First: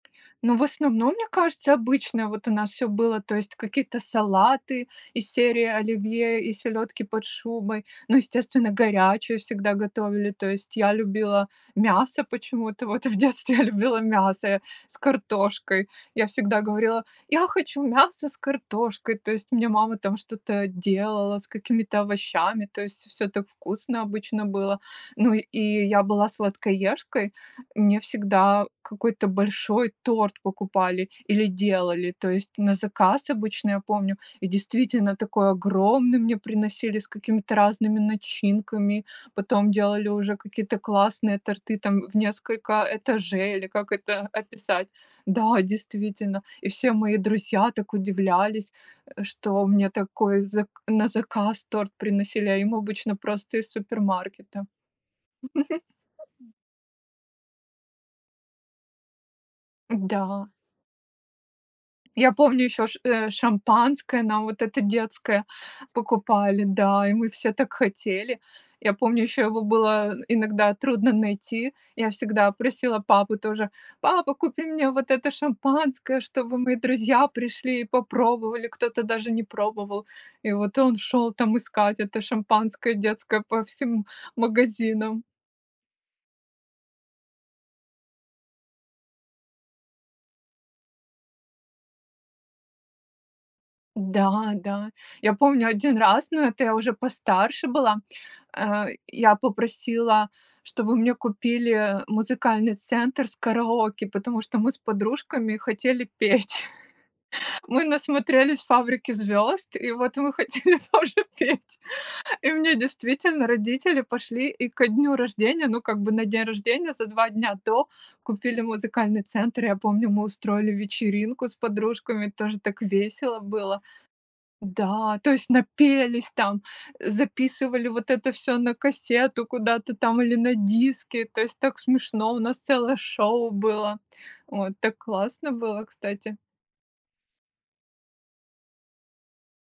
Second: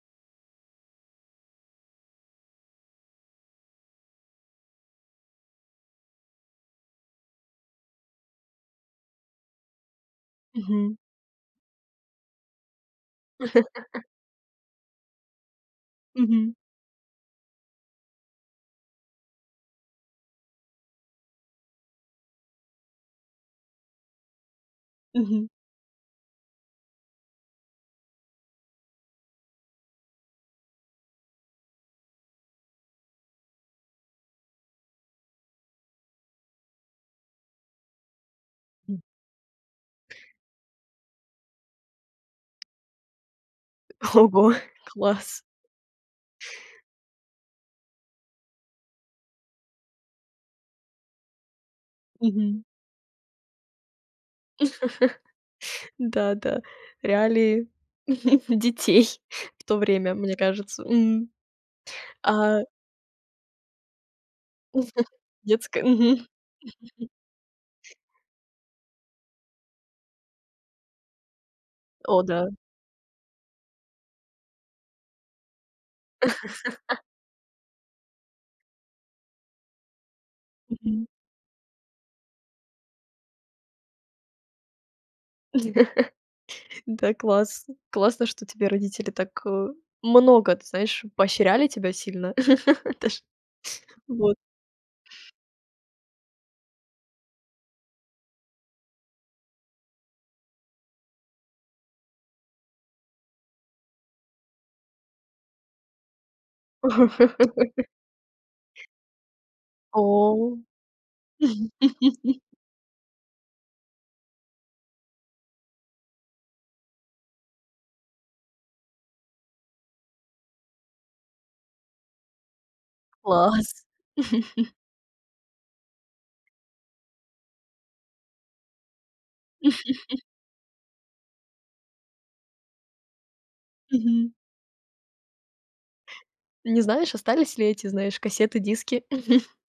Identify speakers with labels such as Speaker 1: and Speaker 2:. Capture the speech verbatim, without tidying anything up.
Speaker 1: Ну, в основном, мне кажется, обычно вот у нас всё было, то есть какие-то салаты, из серии оливье и селёдки под шубой, ну, естественно, горячую всегда готовили. То есть я
Speaker 2: Мгм.
Speaker 1: любила мясо почему-то, вот в детстве я любила мясо я с картошкой, я
Speaker 2: Мгм.
Speaker 1: всегда говорила: "Я хочу мясо с картошкой!", То есть мне мама там что-то делала, с какими-то овощами, то есть всё так вкусно обычно было. Ну,
Speaker 2: Мгм.
Speaker 1: и я была сладкоежкой, мне всегда какой-то большой торт покупали или делали, то есть на заказ обычно, я помню. И действительно, такой огромный мне приносили, с какими-то разными
Speaker 2: М.
Speaker 1: начинками, потом делали уже какие то классные торты, там, в несколько этажей или как это
Speaker 2: Ого,
Speaker 1: описать.
Speaker 2: класс!
Speaker 1: Да, действительно, и все мои друзья так удивлялись, э, что мне такой зак на заказ торт приносили, а
Speaker 2: Мгм.
Speaker 1: им обычно просто из супермаркета.
Speaker 2: Да-да, реалии детей в то время, мне
Speaker 1: Да.
Speaker 2: кажется. М,
Speaker 1: Я
Speaker 2: а
Speaker 1: помню ещё ш э, шампанское нам, вот это детское,
Speaker 2: Детское, мгм.
Speaker 1: покупали, да, и мы все так хотели. Я помню ещё его было иногда трудно найти. Я
Speaker 2: О
Speaker 1: всегда
Speaker 2: да.
Speaker 1: просила папу тоже: "Папа, купи мне вот это шампанское, чтобы мои друзья пришли и попробовали", кто-то даже не пробовал. И вот он
Speaker 2: Мгм.
Speaker 1: шёл, там, искать это шампанское детское по всем магазинам.
Speaker 2: Да, класс! Классно, что тебе родителей так, э, много, т знаешь, поощряли тебя сильно. Это ж Вот.
Speaker 1: Да, да. Я помню один раз, но это я уже постарше была, э, я попросила, чтобы мне купили музыкальный центр с караоке, потому что мы с подружками хотели петь. Мы насмотрелись "Фабрики Звёзд", и вот мы
Speaker 2: О!
Speaker 1: хотели тоже петь. И мне действительно родители пошли и ко дню рождения, ну, как бы на день рождения, за два дня до, купили музыкальный центр. Я помню, мы устроили вечеринку с подружками, тоже так весело было.
Speaker 2: Класс!
Speaker 1: Да, то есть напелись там, э, записывали вот это всё на кассету куда-то там или на диски, то есть так смешно, у нас целое шоу было,
Speaker 2: Мгм.
Speaker 1: вот, так классно было, кстати.
Speaker 2: Не знаешь, остались ли эти, знаешь, кассеты, диски?